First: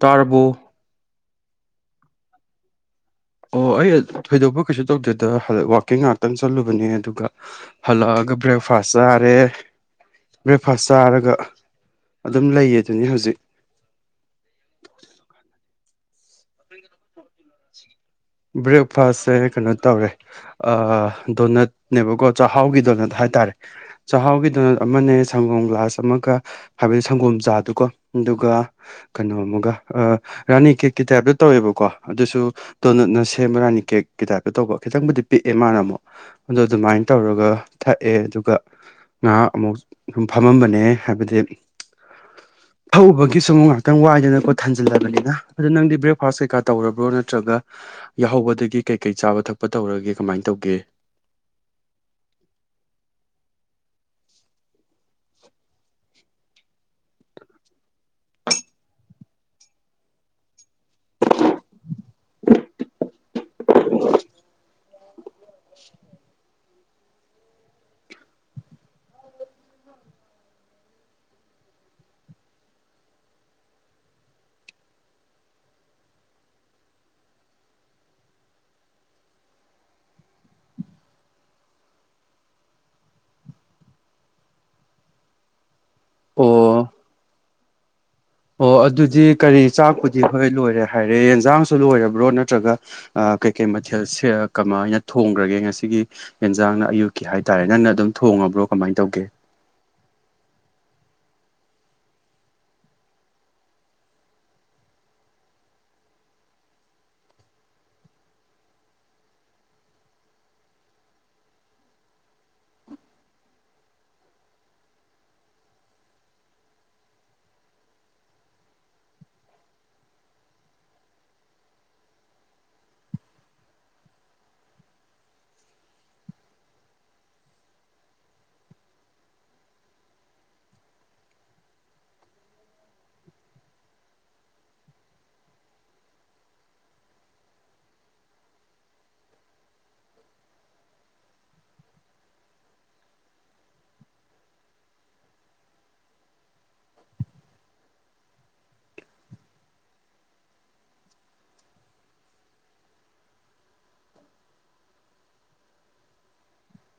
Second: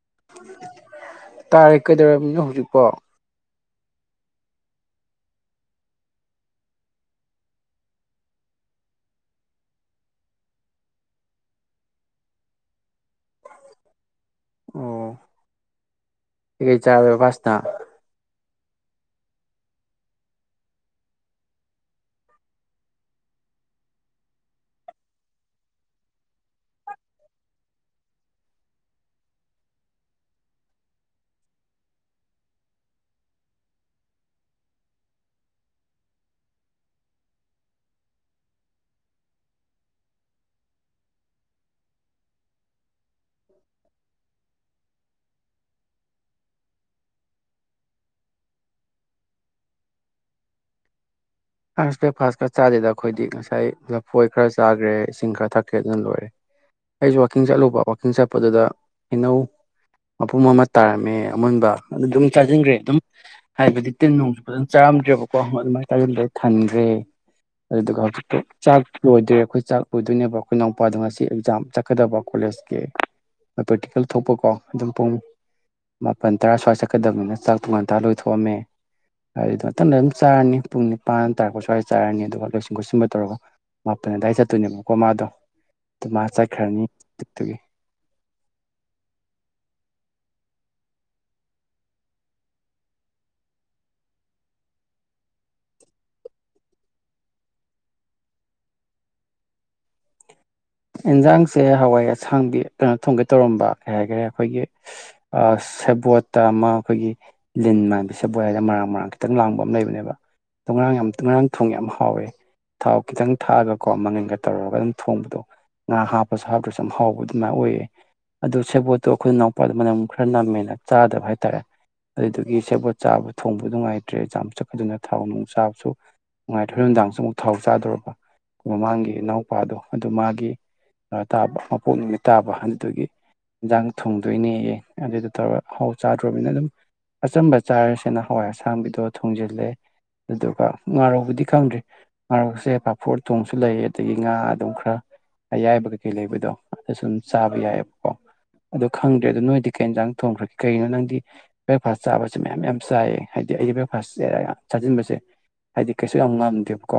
ꯇꯥꯔꯕꯣ ꯇꯥꯔꯦ ꯀꯩꯗꯧꯔꯝꯃꯤꯅꯣ ꯍꯧꯖꯤꯛꯄꯣ ꯑꯣ ꯑꯩ ꯊꯣꯏꯗꯣꯛꯄ ꯀꯩꯁꯨ ꯇꯧꯗꯦꯗ ꯍꯜꯂꯛ ꯋꯥꯛꯀꯤꯡ ꯉꯥꯛꯇꯪ ꯆꯠꯂꯨꯕꯅꯦ ꯑꯗꯨꯒ ꯍꯜꯂꯛꯑꯒ ꯕ꯭ꯔꯦꯛꯐꯥꯁ ꯆꯔꯦ ꯕ꯭ꯔꯦꯛꯐꯥꯁ ꯆꯥꯔꯒ ꯑꯗꯨꯝ ꯂꯩꯌꯦ ꯑꯗꯨꯅꯤ ꯍꯧꯖꯤꯛ ꯑꯣ ꯀꯩꯀꯩ ꯆꯥꯔꯦ ꯕꯥꯁꯇ ꯕ꯭ꯔꯦꯛꯐꯥꯁꯁꯦ ꯀꯩꯅꯣ ꯇꯧꯔꯦ ꯑ ꯗꯣꯅꯠꯅꯦꯕꯀꯣ ꯆꯥꯛꯍꯥꯎꯒꯤ ꯗꯣꯅꯠ ꯍꯥꯏꯇꯥꯔꯦ ꯆꯥꯛꯍꯥꯎꯒꯤ ꯗꯣꯅꯠ ꯑꯃꯅꯦ ꯁꯪꯒꯣꯝ ꯒ꯭ꯂꯥꯁ ꯑꯃꯒ ꯍꯥꯏꯕꯗꯤ ꯁꯪꯒꯣꯝ ꯆꯥꯗꯨꯒ ꯑꯗꯨꯒ ꯀꯩꯅꯣ ꯑꯃꯒ ꯑ ꯔꯥꯅꯤ ꯀꯦꯛꯀꯤ ꯇꯥꯏꯞꯇ ꯇꯧꯋꯦꯕꯀꯣ ꯑꯗꯨꯁꯨ ꯗꯣꯅꯠꯅ ꯁꯦꯝꯕ ꯔꯥꯅꯤ ꯀꯦꯛꯀꯤ ꯇꯥꯏꯞꯇ ꯇꯧꯕ ꯈꯤꯇꯪꯕꯨꯗꯤ ꯄꯤꯛꯑꯦ ꯃꯥꯅ ꯑꯃꯨꯛ ꯑꯗꯣ ꯑꯗꯨꯃꯥꯏꯅ ꯇꯧꯔꯒ ꯊꯛꯑꯦ ꯑꯗꯨꯒ ꯉꯍꯥ ꯑꯃꯨꯛ ꯁꯨꯝ ꯐꯝꯃꯝꯕꯅꯦꯍꯦ ꯍꯥꯏꯕꯗꯤ ꯐꯧꯕꯒꯤ ꯁꯒꯨ ꯉꯍꯥꯛꯇꯪ ꯋꯥꯏꯗꯅꯀꯣ ꯊꯟꯖꯤꯜꯂꯕꯅꯤꯅ ꯑꯗꯣ ꯅꯪꯗꯤ ꯕ꯭ꯔꯦꯛꯐꯥꯁ ꯀꯩꯀꯥ ꯇꯧꯔꯕ꯭ꯔꯣ ꯅꯠꯇ꯭ꯔꯒ ꯌꯥꯍꯧꯕꯗꯒꯤ ꯀꯩ ꯀꯩ ꯆꯥꯕ ꯊꯛꯄ ꯇꯧꯔꯒꯦ ꯀꯃꯥꯏ ꯇꯧꯒꯦ ꯕ꯭ꯔꯦꯛꯐꯥꯁꯀꯥ ꯆꯥꯗꯦꯗ ꯑꯩꯈꯣꯏꯗꯤ ꯉꯁꯥꯏ ꯂꯐꯣꯏ ꯈꯔ ꯆꯥꯈꯒꯔꯦ ꯏꯁꯤꯡ ꯈꯔ ꯊꯛꯀꯦ ꯑꯗꯨꯅ ꯂꯣꯏꯔꯦ ꯑꯩꯖꯨ ꯋꯥꯛꯀꯤꯡ ꯆꯠꯂꯨꯕ ꯋꯀꯤꯡ ꯆꯠꯄꯗꯨꯗ ꯏꯩꯅꯧ ꯃꯄꯨꯝ ꯑꯃ ꯇꯥꯔꯝꯃꯦ ꯑꯃꯨꯣꯟꯕ ꯑꯗꯨ ꯗꯨꯝ ꯆꯥꯁꯤꯟꯈꯒꯔꯦ ꯑꯗꯨꯝ ꯍꯥꯏꯕꯗꯤ ꯇꯤꯟ ꯅꯣꯡꯁꯨ ꯐꯖꯅ ꯆꯥꯔꯝꯗ꯭ꯔꯦꯕꯀꯣ ꯑꯗꯨꯃꯥꯏꯅ ꯆꯥꯖꯤꯟꯕꯗꯩ ꯊꯟꯈꯒ꯭ꯔꯦ ꯑꯗꯨꯗꯨꯒ ꯍꯧꯖꯤꯛꯇꯨ ꯆꯥꯛ ꯂꯣꯏꯗ꯭ꯔꯦ ꯑꯩꯈꯣꯏ ꯆꯥꯛ ꯂꯣꯏꯗꯣꯏꯅꯦꯕ ꯑꯩꯈꯣꯏꯅꯎꯄꯥꯗ ꯉꯁꯤ ꯑꯦꯛꯖꯥꯝ ꯆꯠꯀꯗꯕ ꯀꯣꯂꯦꯖ ꯄ꯭ꯔꯦꯇꯤꯀꯜ ꯊꯣꯛꯄꯀꯣ ꯑꯗꯨꯝ ꯄꯨꯡ ꯃꯥꯄꯟ ꯇꯔꯥ ꯁ꯭ꯋꯥꯏ ꯆꯠꯀꯗꯕꯅꯤꯅ ꯆꯥꯛ ꯇꯣ ꯉꯥꯟꯇꯂꯣꯏꯊꯣꯛꯑꯝꯃꯦ [unintelligible] ꯑꯗꯨꯝ ꯆꯥꯔꯅꯤ ꯄꯨꯡꯅꯤ ꯄꯥꯟ ꯇꯥꯔꯛꯄ ꯁ꯭ꯋꯥꯏ ꯆꯥꯔꯅꯤ ꯑꯗꯨꯒ ꯂꯣꯏꯁꯤꯟ ꯈꯣꯠꯆꯟꯕ ꯇꯧꯔꯒ ꯃꯥꯄꯟ ꯑꯗꯥꯏ ꯆꯠꯇꯣꯏꯅꯦꯕꯀꯣ ꯃꯥꯗꯣ ꯃꯥ ꯑꯣ ꯆꯠꯈ꯭ꯔꯅꯤꯗꯨꯗꯨꯒꯤ ꯑꯣ ꯑꯗꯨꯗꯤ ꯀꯔꯤ ꯆꯥꯛꯄꯨꯗꯤ ꯍꯣꯏ ꯂꯣꯏꯔꯦ ꯍꯥꯏꯔꯦ ꯌꯦꯟꯖꯥꯡꯁꯨ ꯂꯣꯏꯔꯕ꯭ꯔꯣ ꯅꯠꯇ꯭ꯔꯒ ꯑꯥ ꯀꯩ ꯀꯩ ꯃꯊꯦꯜ ꯁꯦ ꯀꯃꯥꯏꯅ ꯊꯣꯡꯒ꯭ꯔꯒꯦ ꯉꯁꯤꯒꯤ ꯌꯦꯟꯖꯥꯡꯅ ꯑꯌꯨꯛꯀꯤ ꯍꯥꯏꯇꯥꯔꯦ ꯅꯪꯅ ꯑꯗꯨꯝ ꯊꯣꯡꯉꯕ꯭ꯔꯣ ꯀꯃꯥꯏ ꯇꯧꯒꯦ ꯏꯟꯖꯥꯡꯁꯦ ꯍꯋꯥꯏ ꯑꯁꯥꯡꯕꯤ ꯀꯩꯅꯣ ꯊꯣꯡꯒꯦ ꯇꯧꯔꯝꯕ ꯀꯩ ꯍꯥꯏꯒ꯭ꯔꯦ ꯑꯈꯣꯏꯒꯤ ꯑꯁ ꯁꯦꯕꯣꯠꯇꯥ ꯑꯃꯥ ꯑꯈꯣꯏꯒꯤ ꯂꯤꯟ ꯃꯥꯟꯕ ꯁꯦꯕꯣꯠ ꯃꯔꯥꯡ ꯃꯔꯥꯡ ꯈꯤꯇꯪ ꯂꯥꯡꯕ ꯑꯃꯥ ꯂꯩꯕꯅꯦꯕ ꯑꯗꯣ ꯉꯥꯔꯥꯡ ꯌꯥꯝ ꯉꯥꯔꯥꯡ ꯊꯣꯡꯉꯦ ꯌꯥꯝ ꯍꯥꯎꯋꯦ ꯊꯥꯎ ꯈꯤꯇꯪ ꯊꯥꯛꯑꯥꯒꯀꯣ ꯃꯪꯒꯟꯒꯥ ꯇꯧꯔꯥꯒ ꯑꯗꯨꯝ ꯊꯣꯡꯕꯥ ꯉꯥ ꯍꯥꯞꯄꯁꯨ ꯍꯥꯞꯇ꯭ꯔꯁꯨ ꯌꯥꯝ ꯍꯥꯎꯕ ꯑꯗꯨꯃꯥꯏꯅ ꯑꯣꯏꯌꯦ ꯑꯗꯨ ꯁꯦꯕꯣꯠꯇꯣ ꯈꯣꯏ ꯅꯥꯎꯄꯥꯗꯣ ꯃꯅꯝ ꯈꯔꯥ ꯅꯝꯃꯦꯅ ꯆꯥꯗꯕ ꯍꯥꯏꯇꯥꯔꯦ ꯑꯗꯨꯗꯨꯒꯤ ꯁꯦꯕꯣꯠ ꯆꯥꯕ ꯊꯣꯡꯕ ꯅꯨꯡꯉꯥꯏꯇ꯭ꯔꯦ ꯆꯝꯆꯛ ꯑꯗꯨꯅ ꯊꯥꯎ ꯅꯨꯡ ꯆꯥꯕꯁꯨ ꯍꯣꯔꯦꯟ ꯅꯨꯡꯗꯥꯡꯁꯨ ꯑꯃꯨꯛ ꯊꯥꯎ ꯆꯥꯗꯣꯔꯥꯕ ꯃꯃꯥꯡꯒꯤ ꯏꯅꯥꯎꯄꯥꯗꯣ ꯑꯗꯨ ꯃꯥꯒꯤ ꯀꯩꯅꯣ ꯇꯥꯕ ꯃꯄꯣꯛ ꯅꯨꯃꯤꯠ ꯇꯥꯕ ꯑꯗꯨꯗꯨꯒꯤ ꯏꯟꯖꯥꯡ ꯊꯨꯡꯗꯣꯏꯅꯦꯌꯦ ꯑꯗꯨꯗꯣ ꯇꯧꯔꯥ ꯍꯥꯎ ꯆꯥꯗꯔꯣꯝꯅꯤꯅ ꯑꯗꯨꯝ ꯑꯥꯆꯝꯕ ꯆꯥꯔꯥꯁꯦꯅ ꯍꯋꯥꯏ ꯑꯁꯥꯡꯕꯤꯗꯣ ꯊꯨꯡꯖꯜꯂꯦ ꯑꯗꯨꯒ ꯉꯥꯔꯧꯕꯨꯗꯤ ꯈꯪꯗ꯭ꯔꯤ ꯉꯥꯔꯧꯁꯦ ꯄꯥꯐꯣꯔ ꯎꯇꯣꯡꯁꯨ ꯂꯩ ꯑꯇꯩ ꯉꯥꯗꯣ ꯈ꯭ꯔ ꯑꯌꯥꯏꯕ ꯀꯩꯀꯩ ꯂꯩꯕꯗꯣ ꯑꯗꯨ ꯁꯨꯝ ꯆꯥꯕ ꯌꯥꯏꯕꯀꯣ ꯑꯗꯣ ꯈꯪꯗ꯭ꯔꯦ ꯑꯗꯨ ꯅꯣꯏꯗꯤ ꯀꯩ ꯏꯟꯖꯥꯡ ꯊꯣꯡꯒ꯭ꯔꯥꯒꯦ ꯀꯩꯅꯣ ꯅꯪꯗꯤ ꯕ꯭ꯔꯦꯛꯐꯥꯁ ꯆꯥꯕꯁꯦ ꯃꯌꯥꯝ ꯃꯌꯥꯝ ꯆꯥꯏꯌꯦ ꯍꯥꯏꯗꯤ ꯑꯩ ꯕ꯭ꯔꯦꯛꯐꯥꯁ ꯁꯦ ꯆꯥꯖꯤꯟꯕꯁꯦ ꯍꯥꯏꯗꯤ ꯀꯩꯁꯨ ꯌꯥꯝ ꯉꯝꯗꯦꯕꯀꯣ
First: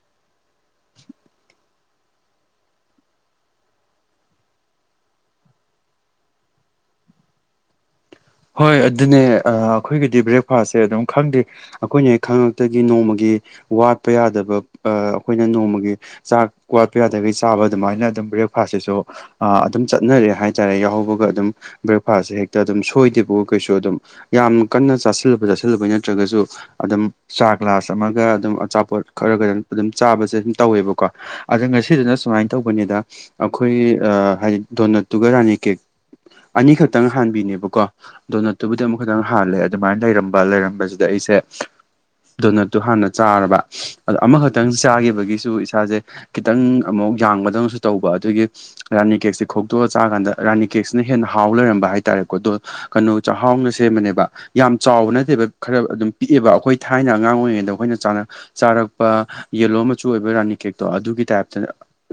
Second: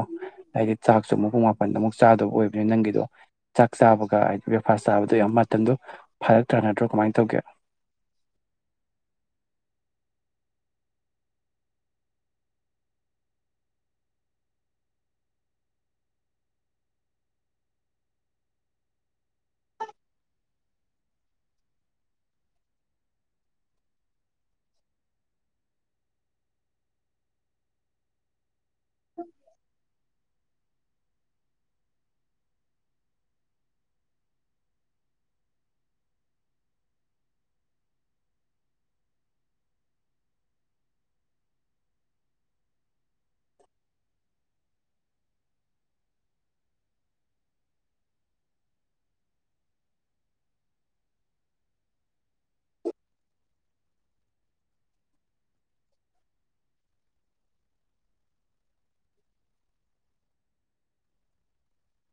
ꯍꯥꯏꯗꯤ ꯆꯥꯛꯁꯨ ꯃꯨꯛ ꯄꯨꯡ ꯃꯥꯄꯟꯗ ꯑꯃꯨꯛ ꯆꯥꯗꯧꯕꯥ ꯑꯣꯏꯕꯅꯤꯅ ꯅꯪꯒꯤꯗꯣ ꯆꯥꯛ ꯆꯥꯕꯒ ꯍꯥꯏꯗꯤ ꯕ꯭ꯔꯦꯛꯐꯥꯁ ꯆꯥꯕꯗꯣ ꯌꯥꯝ ꯃꯇꯝꯗꯣ ꯐꯔꯛ ꯇꯥꯥꯟꯅꯗ꯭ꯔꯣ ꯀꯃꯥꯏ ꯇꯧꯒꯦ ꯍꯣꯏ ꯑꯗꯨꯅꯦ ꯑꯥ ꯑꯈꯣꯏꯒꯤꯗꯤ ꯕ꯭ꯔꯦꯛꯐꯥꯁꯁꯦ ꯑꯗꯨꯝ ꯈꯪꯗꯦ ꯑꯈꯣꯏꯅ ꯍꯦꯛ ꯈꯪꯉꯛꯇꯥꯒꯤ ꯅꯣꯡꯃꯥꯒꯤ ꯋꯥꯠꯄ ꯌꯥꯗꯕ ꯑꯥ ꯑꯈꯣꯏꯅ ꯅꯣꯡꯃꯥꯒꯤ ꯆꯥꯛ ꯋꯥꯠꯄ ꯌꯥꯗꯒꯩ ꯆꯥꯕ ꯑꯗꯨꯃꯥꯏꯅ ꯑꯗꯨꯝ ꯕ꯭ꯔꯦꯛꯐꯥꯁꯁꯤꯁꯨ ꯑꯥ ꯑꯗꯨꯝ ꯆꯠꯅꯔꯦ ꯍꯥꯏꯇꯥꯔꯦ ꯌꯥꯎꯍꯧꯕꯒꯥ ꯑꯗꯨꯝ ꯕ꯭ꯔꯦꯛꯐꯥꯁꯁꯦ ꯍꯦꯛꯇꯥ ꯑꯗꯨꯝ ꯁꯣꯏꯗꯦ ꯀꯩꯁꯨ ꯑꯗꯨꯝ ꯌꯥꯝ ꯀꯟꯅ ꯆꯥꯁꯤꯜꯂꯨꯕ ꯆꯥꯁꯤꯜꯂꯨꯕꯒꯤ ꯅꯠꯇ꯭ꯔꯒꯥꯁꯨ ꯑꯗꯨꯝ ꯆꯥ ꯒ꯭ꯂꯥꯁ ꯑꯃꯥꯒ ꯑꯗꯨꯝ ꯑꯆꯥꯄꯣꯠ ꯈꯔꯒꯥ ꯑꯗꯨ ꯑꯗꯨꯝ ꯆꯥꯕꯁꯦ ꯑꯗꯨꯝ ꯇꯧꯋꯦꯕꯀꯣ ꯑꯗꯥ ꯉꯁꯤꯗꯨꯅ ꯁꯨꯃꯥꯏꯅ ꯇꯧꯕꯅꯤꯗ ꯑꯥꯈꯣꯏ ꯑꯥ ꯍꯥꯏꯗꯤ ꯗꯣꯅꯠꯇꯨꯒ ꯔꯥꯅꯤ ꯀꯦꯛ ꯑꯅꯤꯈꯛꯇꯪ ꯍꯥꯟꯕꯤꯅꯦꯕꯀꯣ ꯗꯣꯅꯠꯇꯨꯕꯨꯗꯤ ꯑꯃꯥꯈꯛꯇꯪ ꯍꯥꯜꯂꯦ ꯑꯗꯨꯃꯥꯏꯅ ꯂꯩꯔꯝꯕ ꯂꯩꯔꯝꯕꯖꯤꯗ ꯑꯩꯁꯦ ꯗꯣꯅꯠꯇꯨ ꯍꯥꯟꯅ ꯆꯥꯔꯕ ꯑꯗꯣ ꯑꯃꯥꯈꯛꯇꯪ ꯆꯥꯒꯤꯕꯒꯤꯁꯨ ꯏꯁꯥꯖꯦ ꯈꯤꯇꯪ ꯑꯃꯨꯛ ꯌꯥꯡꯕꯗꯧꯅꯁꯨ ꯇꯧꯕ ꯑꯗꯨꯒꯤ ꯔꯥꯅꯤ ꯀꯦꯛꯁꯦ ꯈꯣꯛꯇꯣꯛꯑꯥ ꯆꯥꯀꯥꯟꯗ ꯔꯥꯅꯤ ꯀꯦꯛꯁꯤꯅ ꯍꯦꯟꯅ ꯍꯥꯎ ꯂꯩꯔꯝꯕ ꯍꯥꯏꯇꯥꯔꯦꯀꯣ ꯗꯣ ꯀꯩꯅꯣ ꯆꯥꯛꯍꯥꯎꯅ ꯁꯦꯝꯕꯅꯦꯕ ꯌꯥꯝ ꯆꯥꯎꯕ ꯅꯠꯇꯦꯕ ꯈꯔꯥ ꯑꯗꯨꯝ ꯄꯤꯛꯑꯦꯕ ꯑꯩꯈꯣꯏ ꯊꯥꯏꯅ ꯑꯉꯥꯡ ꯑꯣꯏꯔꯤꯉꯩꯗ ꯑꯩꯈꯣꯏꯅ ꯆꯥꯔ ꯆꯥꯔꯛꯄꯥ ꯌꯦꯂꯣ ꯃꯆꯨ ꯑꯣꯏꯕ ꯔꯥꯅꯤ ꯀꯦꯛꯇꯣ ꯑꯗꯨꯒꯤ ꯇꯥꯏꯞꯇ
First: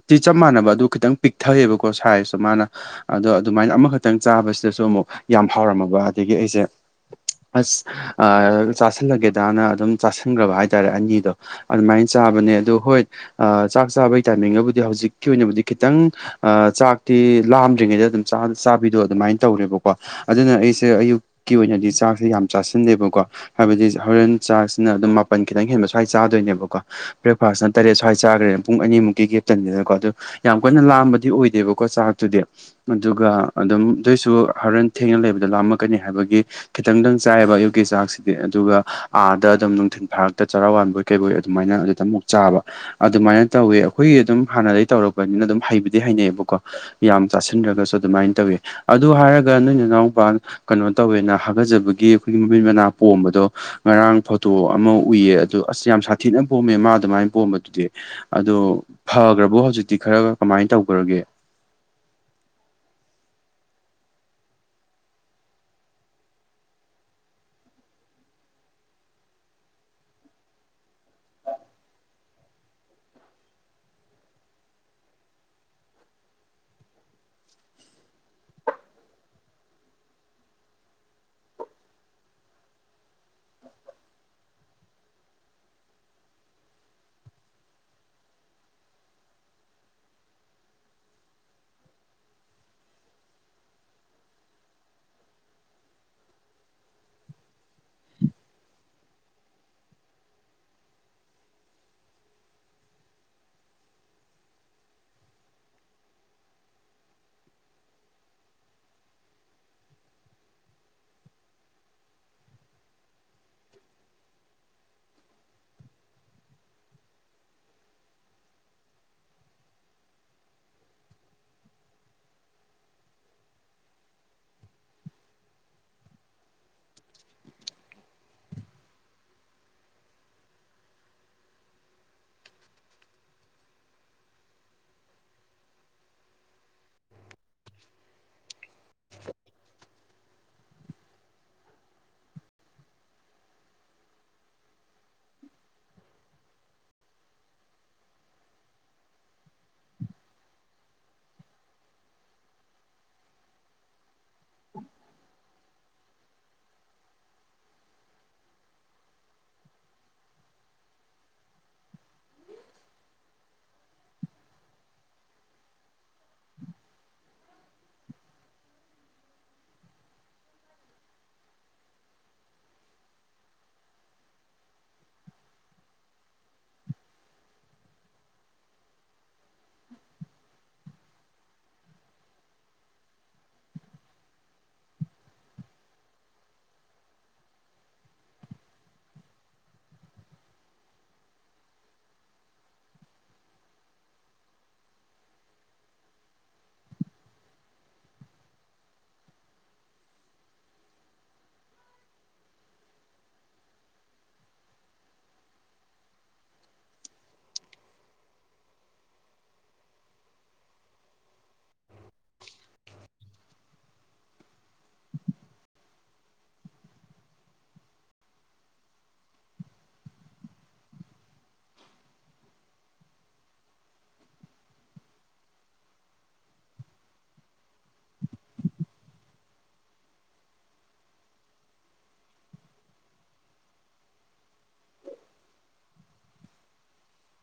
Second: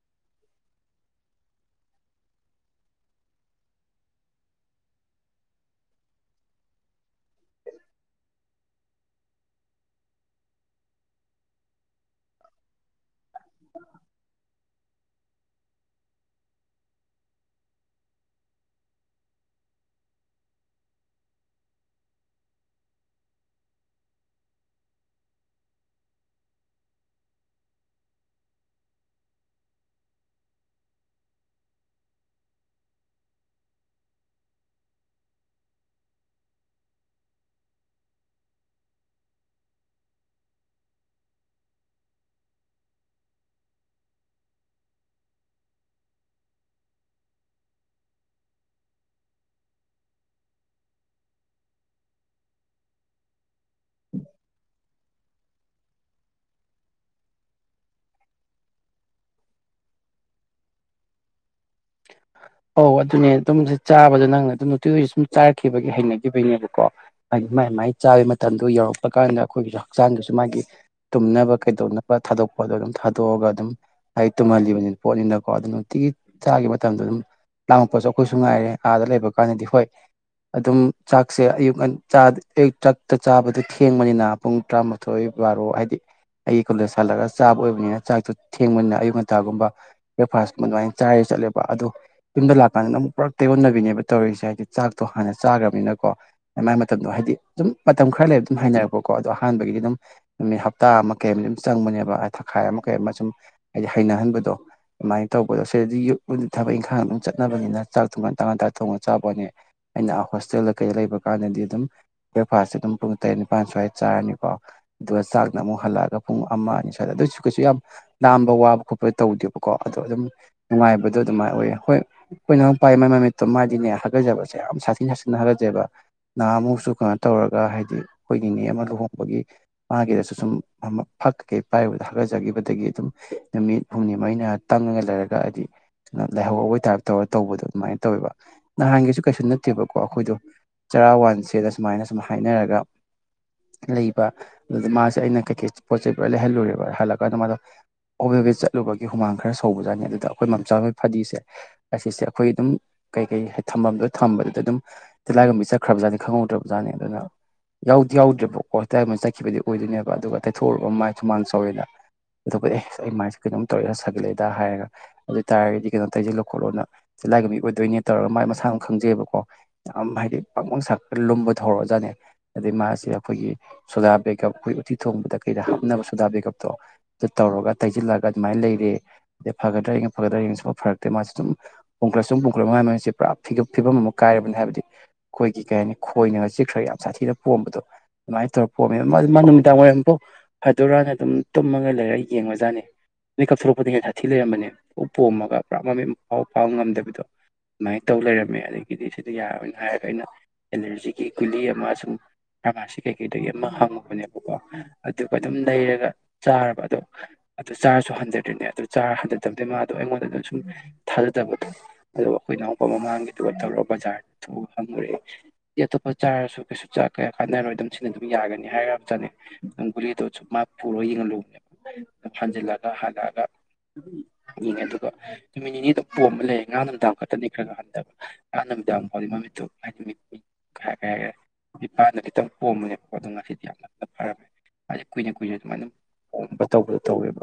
ꯇꯤ ꯆꯞ ꯃꯥꯟꯅꯕ ꯑꯗꯨ ꯈꯤꯇꯪ ꯄꯤꯛꯊꯩꯑꯦꯕꯀꯣ ꯁꯥꯏꯖꯇꯣ ꯃꯥꯅ ꯑꯗꯣ ꯑꯗꯨꯃꯥꯏꯅ ꯑꯃꯥꯈꯛꯇꯪ ꯆꯥꯕꯁꯤꯗꯁꯨ ꯑꯃꯨꯛ ꯌꯥꯝ ꯍꯥꯎꯔꯝꯃꯥꯕ ꯑꯗꯥꯒꯤ ꯑꯩꯁꯦ ꯑꯁ ꯑꯥ ꯆꯥꯥꯁꯜꯂꯥꯒꯦꯗꯥꯅ ꯑꯗꯨꯝ ꯆꯥꯥꯁꯟꯈ꯭ꯔꯥꯕ ꯍꯥꯏꯇꯥꯔꯦ ꯑꯅꯤꯗꯣ ꯑꯗꯨꯃꯥꯏꯅ ꯆꯥꯕꯅꯦ ꯑꯗꯣ ꯍꯣꯏ ꯆꯥꯛ ꯆꯥꯕꯒꯤ ꯇꯥꯏꯃꯤꯡꯒꯕꯨꯗꯤ ꯍꯧꯖꯤꯛꯀꯤ ꯑꯣꯏꯅꯕꯨꯗꯤ ꯈꯤꯇꯪ ꯑꯥ ꯆꯥꯛꯇꯤ ꯂꯥꯝꯗ꯭ꯔꯤꯉꯩꯗ ꯑꯗꯨꯝ ꯆꯥꯕꯤꯗꯣ ꯑꯗꯨꯃꯥꯏꯅ ꯇꯧꯔꯦꯕꯀꯣ ꯑꯗꯨꯅ ꯑꯩꯁꯦ ꯑꯌꯨꯛꯀꯤ ꯑꯣꯏꯅꯗꯤ ꯆꯥꯛꯁꯦ ꯌꯥꯝ ꯆꯥꯁꯤꯜꯗꯦꯕꯀꯣ ꯍꯥꯏꯕꯗꯤ ꯍꯣꯔꯦꯟ ꯆꯥꯛꯁꯤꯅ ꯑꯗꯨꯝ ꯃꯥꯄꯟ ꯈꯤꯇꯪ ꯍꯦꯟꯕ ꯁ꯭ꯋꯥꯏ ꯆꯥꯗꯣꯏꯅꯦꯕꯀꯣ ꯕ꯭ꯔꯦꯛꯐꯥꯁꯅ ꯇꯔꯦꯠ ꯁ꯭ꯋꯥꯏ ꯆꯥꯈ꯭ꯔꯦ ꯄꯨꯡ ꯑꯅꯤꯃꯨꯛꯀꯤ ꯒꯦꯞ ꯇꯪꯅꯤꯅꯥꯀꯣ ꯌꯥꯝ ꯀꯟꯅꯥ ꯂꯥꯝꯕꯗꯤ ꯑꯣꯏꯗꯦꯕꯀꯣ ꯆꯥꯛꯇꯨꯗꯤ ꯑꯗꯨꯒ ꯑꯗꯨꯝ ꯑꯗꯨꯏꯁꯨ ꯍꯣꯔꯦꯟ ꯊꯦꯡꯅ ꯂꯩꯕꯗꯥ ꯂꯥꯝꯃꯛꯀꯅꯤ ꯍꯥꯏꯕꯒꯤ ꯈꯤꯇꯪꯗꯪ ꯆꯥꯏꯌꯦꯕ ꯑꯌꯨꯛꯀꯤ ꯆꯥꯛꯁꯤꯗꯤ ꯑꯗꯨꯒꯥ ꯑꯥꯗꯥ ꯑꯗꯨꯝ ꯅꯨꯡꯊꯤꯟꯜ ꯐꯥꯔꯛꯇ ꯆꯥꯔꯥ ꯋꯥꯟꯕꯣꯏ ꯀꯩꯕꯣꯏ ꯑꯗꯨꯃꯥꯏꯅ ꯑꯗꯨꯗꯥ ꯑꯃꯨꯛ ꯆꯥꯕ ꯑꯗꯨꯃꯥꯏꯅ ꯇꯧꯋꯦ ꯑꯥꯈꯣꯏꯒꯤ ꯑꯗꯨꯝ ꯍꯥꯟꯅꯗꯒꯤ ꯇꯧꯔꯛꯄꯅꯤꯅ ꯑꯗꯨꯝ ꯍꯩꯕꯨꯗꯤ ꯍꯩꯅꯩꯕꯀꯣ ꯌꯥꯝ ꯆꯥꯁꯤꯟꯗ꯭ꯔꯥꯒꯁꯨ ꯑꯗꯨꯃꯥꯏꯅ ꯇꯧꯋꯤ ꯑꯗꯨ ꯍꯥꯏꯔꯥꯒ ꯅꯣꯏꯅ ꯅꯅꯥꯎꯄꯥ ꯀꯩꯅꯣ ꯇꯧꯋꯦꯅ ꯍꯥꯒꯠꯆꯕꯒꯤ ꯑꯩꯈꯣꯏꯒꯤ ꯃꯃꯤꯠ ꯃꯅꯥ ꯄꯣꯝꯕꯥꯗꯣ ꯉꯔꯥꯡ ꯐꯣꯇꯣ ꯑꯃꯥ ꯎꯏꯌꯦ ꯑꯗꯨ ꯑꯁ ꯌꯥꯝ ꯁꯥꯊꯤꯅ ꯄꯣꯝꯃꯦ ꯃꯥ ꯑꯗꯨꯃꯥꯏꯅ ꯄꯣꯝꯕꯗꯨꯗꯤ ꯑꯗꯣ ꯐꯈ꯭ꯔꯥꯕꯣ ꯍꯧꯖꯤꯛꯇꯤ ꯈꯔꯥ ꯀꯃꯥꯏꯅ ꯇꯧꯈ꯭ꯔꯒꯦ ꯑꯧ ꯑꯗꯨꯅꯦ ꯑꯗꯨꯝ ꯆꯥꯕꯗ ꯅꯪꯅ ꯑꯗꯨꯝ ꯑꯗꯨꯒꯤ ꯁꯨꯝ ꯆꯥꯔꯛꯈꯤꯕꯒꯤ ꯍꯩꯅꯈꯤꯕꯒꯤꯅꯦꯕꯀꯣ ꯍꯥꯏꯗꯤ ꯃꯥꯥꯏ ꯃꯥꯏ ꯆꯥꯕ ꯃꯇꯝꯗꯨ ꯌꯧꯔꯛꯄ ꯀꯥꯟꯗ ꯑꯩꯈꯣꯏꯒꯤꯁꯨ ꯍꯛꯆꯥꯡꯗꯁꯨ ꯃꯥꯒꯤ ꯇꯨꯝꯅꯕ ꯀꯩꯗꯧꯅꯕ ꯊꯥꯗꯣꯛꯄꯗꯣ ꯑꯗꯨꯝ ꯊꯥꯗꯣꯛꯑꯒ ꯑꯗꯨꯝ ꯍꯥꯏꯗꯤ ꯇꯨꯝꯍꯜꯂꯤꯕꯅꯤꯅ ꯄꯣꯠꯅꯤꯅꯀꯣ ꯑꯗꯨꯝ ꯅꯨꯡꯇꯤꯒꯤ ꯆꯥꯒꯤ ꯃꯇꯝꯗ ꯑꯗꯨꯝ ꯂꯥꯡꯉꯛꯄꯁꯨ ꯑꯩꯈꯣꯏꯁꯨ ꯉꯥꯏꯔꯦ ꯑꯥꯗ ꯂꯩꯕ ꯀꯥꯟꯗꯗꯤ ꯍꯣꯏ ꯑꯗꯨꯝ ꯆꯥꯛꯁꯦ ꯑꯌꯨꯛ ꯑꯌꯨꯛ ꯆꯥꯛꯛꯇ ꯆꯥꯕꯗꯨ ꯊꯦꯡꯕꯅꯤꯅ ꯄꯨꯡ ꯇꯔꯥꯃꯥꯊꯣꯏ ꯕꯥꯔꯣ ꯍꯥꯏꯗꯤ ꯑꯩꯒꯤ ꯀꯣꯂꯦꯖ ꯍꯜꯂꯛꯑꯒ ꯆꯥꯕ ꯑꯣꯏꯕꯅꯤꯅ ꯆꯥꯛꯇꯣ ꯊꯦꯡꯕꯅꯤꯅ ꯑꯌꯨꯛ ꯉꯟꯇꯥꯒꯨꯝꯕ ꯕ꯭ꯔꯦꯛꯐꯥꯁꯀꯨꯝꯕ ꯑꯗꯨꯃꯥꯏꯅ ꯆꯥꯏꯔꯦ ꯆꯠꯂꯦꯕ ꯑꯗꯣ ꯌꯨꯝꯗ ꯂꯥꯛꯀꯥꯟꯗꯅ ꯑꯃꯨꯛ ꯄꯨꯔꯥ ꯇꯩꯌꯣꯟꯅꯕꯤꯅꯦꯕ ꯇꯧꯔꯤꯁꯦ ꯍꯥꯏꯗꯤ ꯆꯥꯛꯇꯣ ꯍꯥꯟꯅ ꯆꯥꯈ꯭ꯔꯝꯅꯤꯅꯀꯣ ꯃꯥꯏ ꯃꯇꯝꯗꯣ ꯍꯥꯏꯗꯤ ꯑꯗꯨꯝ ꯃꯇꯝ ꯈꯔ ꯂꯩꯕ ꯑꯗꯨꯝ ꯍꯥꯏꯅꯔꯛꯄꯀꯣ ꯑꯗꯣ ꯑꯍꯥꯟꯕꯒꯤꯗꯤ ꯑꯗꯨꯝ ꯅꯨꯃꯤꯠ ꯍꯞꯇꯥ ꯑꯃ ꯀꯩꯝ ꯁꯨꯝ ꯆꯪꯕꯅꯦꯕ ꯍꯥꯏ ꯊꯈꯥꯏ ꯑꯃ ꯀꯩ ꯑꯃ ꯁꯨꯝ ꯍꯥꯏꯗꯤ ꯍꯩꯅꯍꯟꯕꯗꯣ ꯑꯗꯨꯃꯥꯏꯅ ꯇꯧꯕꯗꯣ ꯁꯤꯗꯗꯤ ꯌꯝ ꯊꯕꯛ ꯏꯪꯈꯥꯡ ꯑꯗꯨꯝ ꯆꯠꯅꯕꯅꯤꯅ ꯆꯥꯛꯇꯣ ꯉꯥꯟꯇꯥ ꯉꯥꯟꯇꯥ ꯊꯣꯡꯉ ꯆꯥꯕ ꯋꯥꯅꯦ ꯑꯩꯅ ꯑꯥ ꯍꯣꯁꯇꯦꯜꯗ ꯀꯩꯗ ꯂꯩꯕ ꯀꯥꯟꯗꯗꯤ ꯑꯗꯨꯝ ꯕ꯭ꯔꯦꯛꯐꯥꯁꯁꯦ ꯑꯗꯨꯝ ꯄꯨꯡ ꯇꯔꯦꯠ ꯅꯤꯄꯥꯥꯟ ꯁ꯭ꯋꯥꯏꯗ ꯆꯥꯔꯅꯤꯀꯣ ꯑꯗꯨꯒ ꯆꯥꯛꯅ ꯑꯃꯨꯛ ꯍꯜꯂꯛꯑꯒ ꯄꯨꯡ ꯑꯃ ꯑꯅꯤ ꯁ꯭ꯋꯥꯗ ꯑꯗꯨꯑꯣꯏꯁꯨ ꯀꯩꯁꯨ ꯌꯥꯝ ꯂꯥꯝꯕ ꯋꯥꯕ ꯈꯣꯠꯄ ꯇꯧꯗꯦꯕꯀꯣ ꯑꯗꯣ ꯑꯗꯨꯝ ꯅꯨꯡꯉꯥꯏꯕꯗꯣ ꯑꯗꯨꯃꯥꯏꯅ ꯑꯣꯏꯌꯦ ꯍꯣꯏ ꯑꯩꯈꯣꯏꯅ ꯄꯥꯏ ꯃꯥꯏ ꯃꯃꯤꯠꯇꯣ ꯃꯥꯏꯗꯤꯅꯦ ꯍꯥꯒꯠꯆꯕꯁꯦ ꯌꯥꯝ ꯁꯥꯊꯤ ꯁꯥꯊꯤꯅ ꯍꯥꯒꯠꯆꯩꯑꯕ ꯅꯍꯥꯃꯨꯛꯁꯨ ꯀꯩꯅꯣ ꯇꯧꯔꯒ ꯍꯥꯏꯗꯤ ꯑꯩꯈꯣꯏ ꯅꯤꯅꯦ ꯑꯃ ꯂꯨꯍꯣꯡꯕꯒꯤ ꯃꯥꯒꯤꯗꯁꯨ ꯁꯨꯝ ꯐꯛ ꯀꯩꯀꯩ ꯄꯥꯏꯔꯨꯕꯗ ꯍꯤꯒꯠꯆꯈꯤꯕꯗꯒꯤ ꯑꯗꯨꯝ ꯅꯨꯃꯤꯠ ꯍꯨꯝꯅꯤ ꯃꯔꯤꯅ ꯇꯪꯉꯒ ꯂꯩꯔꯒ ꯍꯥꯏꯗꯤ ꯀꯩꯅꯣ ꯂꯥꯏꯍꯧꯕꯩ ꯇꯥꯔꯞ ꯇꯧꯔꯒ ꯇꯧꯕꯗꯣ ꯑꯗꯨꯃꯥꯏꯅ ꯇꯧꯋꯦꯕ ꯅꯍꯥꯟꯒꯤꯁꯨ ꯀꯩꯁꯨ ꯅꯠꯇꯦꯕꯀꯣ ꯑꯩꯈꯣꯏꯗꯣ ꯆꯔꯥ ꯋꯥꯟꯁꯦꯅ ꯁꯨꯃꯥꯏꯅ ꯁꯨꯝ ꯍꯥꯏꯅꯔꯒ ꯂꯩꯕ ꯑꯗꯨꯗ ꯃꯥꯁꯦ ꯑꯩꯅ ꯀꯩꯀꯩ ꯄꯣꯠ ꯆꯩ ꯄꯨꯔꯥ ꯂꯩꯍꯜꯂꯨꯔꯦꯕ ꯍꯜꯂꯀꯥꯟꯗ ꯃꯥꯗꯣ ꯑꯣꯕꯦ ꯕꯦ ꯆꯠꯂꯕꯒꯤ ꯍꯨꯃꯥꯡ ꯈꯔ ꯁꯧꯕꯖꯠꯅꯤ ꯑꯗꯨ ꯇꯥ ꯑꯩꯈꫭꯏ ꯃꯥꯝꯆꯥ ꯍꯣꯏ ꯐꯗꯤꯁꯦ ꯑꯁꯤꯁꯦ ꯑꯩꯈꯣꯏ ꯑꯗꯨꯝ ꯀꯩ ꯀꯩ ꯍꯥꯏ ꯊꯝꯐꯝꯗꯣ ꯊꯝꯕꯗꯨꯗ ꯑꯗꯨꯝ ꯇꯤꯜꯂꯥꯏꯒꯨꯝꯕꯤ ꯆꯠꯈ꯭ꯔꯕꯖꯥꯠꯅꯤ ꯈꯪꯍꯧꯗ꯭ꯔꯕ ꯖꯥꯠꯅꯤ ꯑꯗꯨꯅ ꯌꯥꯎꯗꯤ ꯌꯥꯎꯗ꯭ꯔꯦꯕꯀꯣ ꯇꯤꯜꯂꯥꯏꯒꯨꯝꯕꯤ ꯆꯠꯈꯤꯕꯩꯗꯤ ꯑꯣꯏꯗꯣꯏꯅꯦꯕ ꯑꯗꯨꯒ ꯇꯩꯊꯣꯛꯎꯕ ꯃꯥꯏ ꯍꯨꯃꯥꯟ ꯁꯥꯎꯋꯦꯅ ꯑꯗꯨꯒ ꯑꯦ ꯑꯩ ꯃꯥꯏꯁꯦ ꯀꯩꯅꯣꯝ ꯇꯧꯔꯦꯗ ꯁꯥꯒꯠꯂꯥꯛ ꯑꯦꯗ ꯍꯥꯏꯔꯒ ꯑꯗꯨ ꯑꯣꯏꯇꯥꯥꯔꯒꯗꯤ ꯀꯩꯅꯣ ꯇꯩꯁꯦ ꯂꯧꯈꯠꯂꯣꯅ ꯇꯤꯜꯂꯥꯏꯒꯨꯝꯕꯤ ꯑꯣꯏꯗꯣꯏꯅꯦ ꯇꯧꯔꯒ ꯃꯥꯥꯏ ꯃꯁꯥꯅ ꯈꯪꯖꯩꯑꯕꯀꯣ ꯌꯥꯝ ꯍꯥꯏꯗꯤ ꯕꯥꯡ ꯕꯥꯡ ꯁꯔꯀꯥꯟ ꯂꯨꯝꯕ ꯍꯧꯔꯛꯑꯖꯥꯠꯅꯤ ꯑꯗꯩ ꯃꯥꯁꯦ ꯑꯩꯈꯣꯏꯒꯤ ꯁꯣꯗꯥ ꯕꯦꯒꯞ ꯑꯩꯈꯣꯏ ꯎꯠꯇꯤ ꯊꯣꯡꯕꯗ ꯀꯩꯗ ꯍꯥꯞꯅꯕ ꯁꯣꯗꯥ ꯕꯦꯒꯀꯞꯇꯣ ꯑꯗꯨ ꯇꯧꯔꯒ ꯇꯩꯁꯤꯜꯂꯒ ꯑꯗꯨꯃꯥꯏ ꯂꯩꯔꯦ ꯑꯗꯩ ꯐꯒꯗ꯭ꯔꯥ ꯌꯦꯡꯉꯦ ꯐꯒꯗ꯭ꯔꯥ ꯌꯦꯡꯉꯦ ꯁꯨꯡꯐꯥ ꯐꯔꯛꯇꯦ ꯃꯥꯁꯁꯨ ꯑꯗꯨꯝ ꯄꯨꯡ ꯀꯔꯁꯨꯝ ꯄꯨꯡ ꯀꯥꯞꯃꯟ ꯍꫭꯏꯁꯦ ꯄꯨꯔꯥ ꯐꯤ ꯐꯤꯕꯝ ꯑꯃ ꯀꯥꯏꯔꯕꯅꯤ ꯍꯥꯏꯕꯗꯤ ꯑꯩꯈꯣꯏꯒꯤ ꯀꯩ ꯍꯥꯏꯅꯤ ꯈꯣꯏꯅꯒ ꯆꯖꯤꯛꯈ꯭ꯔꯥꯒ ꯌꯥꯝ ꯁꯥꯊꯤꯅ ꯄꯣꯝꯕꯗꯣ ꯑꯗꯨꯃꯥꯏ ꯇꯧꯔ ꯄꯣꯝꯃꯦꯕ ꯃꯥꯁꯨ ꯃꯥ ꯅꯨꯃꯤꯗꯥꯡ ꯋꯥꯏꯔꯝꯀꫭ ꯐꯗꯨꯔꯥꯒ ꯑꯗꯨꯝ ꯇꯨꯝꯃꯒ ꯂꯩꯔ ꯌꯦꯡꯕ ꯖꯥꯠꯅꯦ ꯃꯤꯠ ꯀꯥꯞ ꯊꯣꯛꯂꯛꯄꯗ ꯍꯦꯟꯅ ꯁꯥꯊꯤ ꯊꯤ ꯂꯩꯔꯝꯕꯅꯦ ꯎ ꯄꯣꯝꯃꯒ ꯄꯨꯔꯥ ꯃꯃꯤꯡꯐꯥꯎ ꯐꯥꯎꯕ ꯄꯥꯡ ꯉꯝꯗꯕꯤꯗꯣ ꯗꯨꯃꯥꯏ ꯇꯧ ꯂꯩꯔꯝꯃꯦ ꯑꯗꯥꯒꯤꯗꯤ ꯁꯤꯗ ꯌꯥꯔꯣꯏꯅ ꯍꯥꯏꯔꯒ ꯑꯩꯅ ꯑꯦꯂꯔꯖꯤꯒꯤ ꯒꯨꯂꯤ ꯑꯃ ꯁꯨꯝ ꯐꯥꯔꯃꯥꯁꯤ ꯀꯩꯀꯩꯗꯒꯤ ꯑꯃ ꯍꯪꯉꯨꯕꯅꯦꯕꯀꯣ ꯑꯗꯨꯒ ꯑꯗꯨꯝ ꯂꯩꯔꯒ ꯆꯥꯔꯕ ꯑꯗꯣ ꯑꯗꯨ ꯆꯥꯔꯁꯨ ꯍꯟꯊꯗ꯭ꯔꯤꯅꯦ ꯑꯗꯨ ꯆꯥꯔ ꯍꯟꯊꯗꯕꯗꯩ ꯃꯥꯗꯣ ꯑꯩꯉꯣꯟꯗꯗ ꯁꯨꯝ ꯊꯥꯖꯗꯕꯗꯣ ꯑꯗꯨꯒ ꯑꯩꯈꯣꯏ ꯏꯅꯥꯎꯅꯨꯄꯥ ꯃꯃꯥꯡꯒꯤꯗꯨꯒ ꯇꯧꯔꯒ ꯕꯖꯥꯔ ꯊꫭꯛꯑꯒ ꯍꯪꯉꯨꯔꯦ ꯂꯤ ꯑꯇꯣꯞꯄ ꯆꯥꯔꯁꯨ ꯀꯩꯁꯨ ꯆꯥꯛ ꯀꯌꯥ ꯀꯥꯟꯅꯔꯣꯏ ꯑꯗꯨꯝ ꯁꯤꯅ ꯑꯗꯨꯝ ꯌꯥꯒꯅꯤ ꯍꯥꯏꯔꯄꯅꯦ ꯅꯪ ꯒꯨꯂꯤꯗꯣ ꯁꯨꯝ ꯃꯥ ꯄꯨꯔꯣ ꯌꯦꯡꯍꯜꯂꯨꯕꯅꯦꯕ ꯍꯟꯖꯤꯜꯂꯒ ꯍꯜꯂꯛꯑꯒ ꯃꯤꯅꯦ ꯌꯦꯡꯉꯦ ꯑꯗꯨꯒ ꯅꯨꯃꯤꯠ ꯅꯤꯅꯤꯗꫭ ꯄꯣꯝꯃ ꯂꯩꯔꯦ ꯉꯔꯥꯡ ꯅꯨꯃꯤꯗꯥꯡ ꯈꯠꯇꯅꯤ ꯈꯔꯥ ꯈꯔꯥ ꯍꯟꯗꯕ ꯉꯔꯥꯡ ꯅꯨꯃꯤꯗꯥꯡ ꯐꯥꯎꯗꯤ ꯃꯃꯤꯠꯇꯣ ꯍꯥꯏꯗꯤ ꯃꯤꯠ [unintelligible] ꯀꯩ ꯀꯩ ꯍꯥꯏꯒ꯭ꯔꯦ ꯃꯤꯠ ꯄꯥꯥꯟꯗ ꯈꯤꯇꯪ ꯄꯣꯝꯕꯅꯦꯕꯀꫭ ꯑꯗꯨ ꯉꯁꯤꯗꯤ ꯌꯥꯝ ꯅꯛꯅꯥ ꯐꯔꯝꯃꯦ ꯃꯥꯗꯤ ꯀꯨꯏꯅ ꯀꯨꯏꯅ ꯑꯗꯨꯃꯥꯏ ꯑꯗꯨꯝ ꯍꯣꯝꯕ ꯇꯧꯕꯗꯣ ꯇꯧꯋꯦꯕ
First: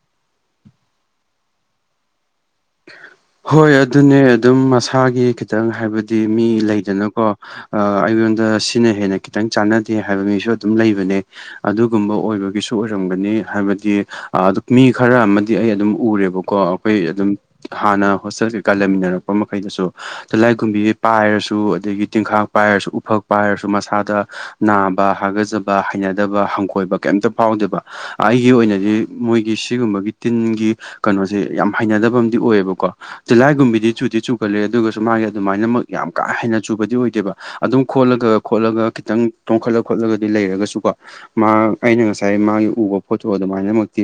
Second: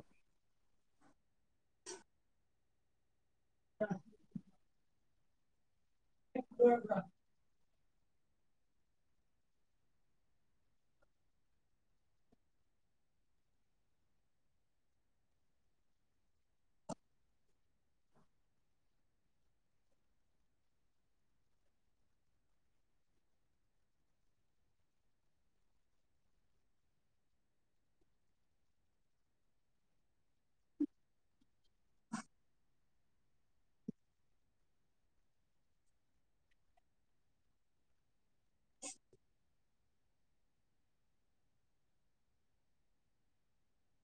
ꯍꯣꯏ ꯑꯗꯨꯅꯦ ꯑꯗꯨꯝ ꯃꯁꯥꯒꯤ ꯈꯤꯇꯪ ꯍꯥꯏꯕꯗꯤ ꯃꯤ ꯂꯩꯗꯅꯀꯣ ꯑꯥ ꯑꯩꯉꯣꯟꯗ ꯁꯤꯅ ꯍꯦꯟꯅ ꯈꯤꯇꯪ ꯆꯥꯟꯅꯗꯦ ꯍꯥꯏꯕ ꯃꯤꯁꯨ ꯑꯗꯨꯝ ꯂꯩꯕꯅꯦ ꯑꯗꯨꯒꯨꯝꯕ ꯑꯣꯏꯕꯒꯤꯁꯨ ꯑꯣꯏꯔꯝꯒꯅꯤ ꯍꯥꯏꯕꯗꯤ ꯑꯗꯨ ꯃꯤ ꯈꯔꯥ ꯑꯃꯗꯤ ꯑꯩ ꯑꯗꯨꯝ ꯎꯔꯦꯕꯀꯣ ꯑꯩꯈꯣꯏ ꯑꯗꯨꯝ ꯍꯥꯟꯅ ꯍꯣꯁꯇꯦꯜ ꯀꯩꯀꯥ ꯂꯩꯃꯤꯟꯅꯔꯛꯄ ꯃꯈꯩꯗꯨꯁꯨ ꯇꯤꯜꯂꯥꯏꯒꯨꯝꯕꯤ ꯄꯥꯏꯔꯁꯨ ꯑꯗꯒꯤ ꯇꯤꯜꯈꯥꯛ ꯄꯥꯏꯔꯁꯨ ꯎꯐꯛ ꯄꯥꯏꯔꯁꯨ ꯃꯁꯥꯗ ꯅꯥꯕ ꯍꯥꯒꯖꯕ ꯍꯩꯅꯗꯕ ꯍꯪꯒꫭꯏꯕ ꯀꯩꯝꯇ ꯐꯥꯎꯗꯦꯕ ꯑꯩꯒꯤ ꯑꯣꯏꯅꯗꯤ ꯃꯣꯏꯒꯤ ꯁꯤꯒꯨꯝꯕꯒꯤ ꯇꯤꯟꯒꯤ ꯀꯩꯅꯣꯁꯦ ꯌꯥꯝ ꯍꯩꯅꯗꯕꯥꯝ ꯗꯤ ꯑꯣꯏꯌꯦꯕꯀꯣ ꯇꯤꯜꯂꯥꯏꯒꯨꯝꯕꯤꯗꯤ ꯆꯨꯗꯤ ꯆꯨꯒꯠꯂꯦ ꯑꯗꯨꯒꯁꯨ ꯃꯥꯒꯤ ꯑꯗꯨꯃꯥꯏꯅꯃꯛ ꯌꯥꯝ ꯀꯥ ꯍꯦꯟꯅ ꯆꯨꯕꯗꯤ ꯑꯣꯏꯗꯦꯕ ꯑꯗꯨꯝ ꯈꯣꯠꯂꯒ ꯈꯣꯠꯂꯒ ꯈꯤꯇꯪ ꯇꯣꯡꯈꯠꯂꯛ ꯈꯣꯠꯂꯒꯗꯤ ꯂꯩꯔꯒꯁꯨꯀꯣ ꯃꯥ ꯑꯩꯅ ꯉꯁꯥꯏ ꯃꯥꯒꯤ ꯎꯕ ꯐꯣꯇꯣ ꯑꯗꯨꯃꯥꯏꯅꯃꯛꯇꯤ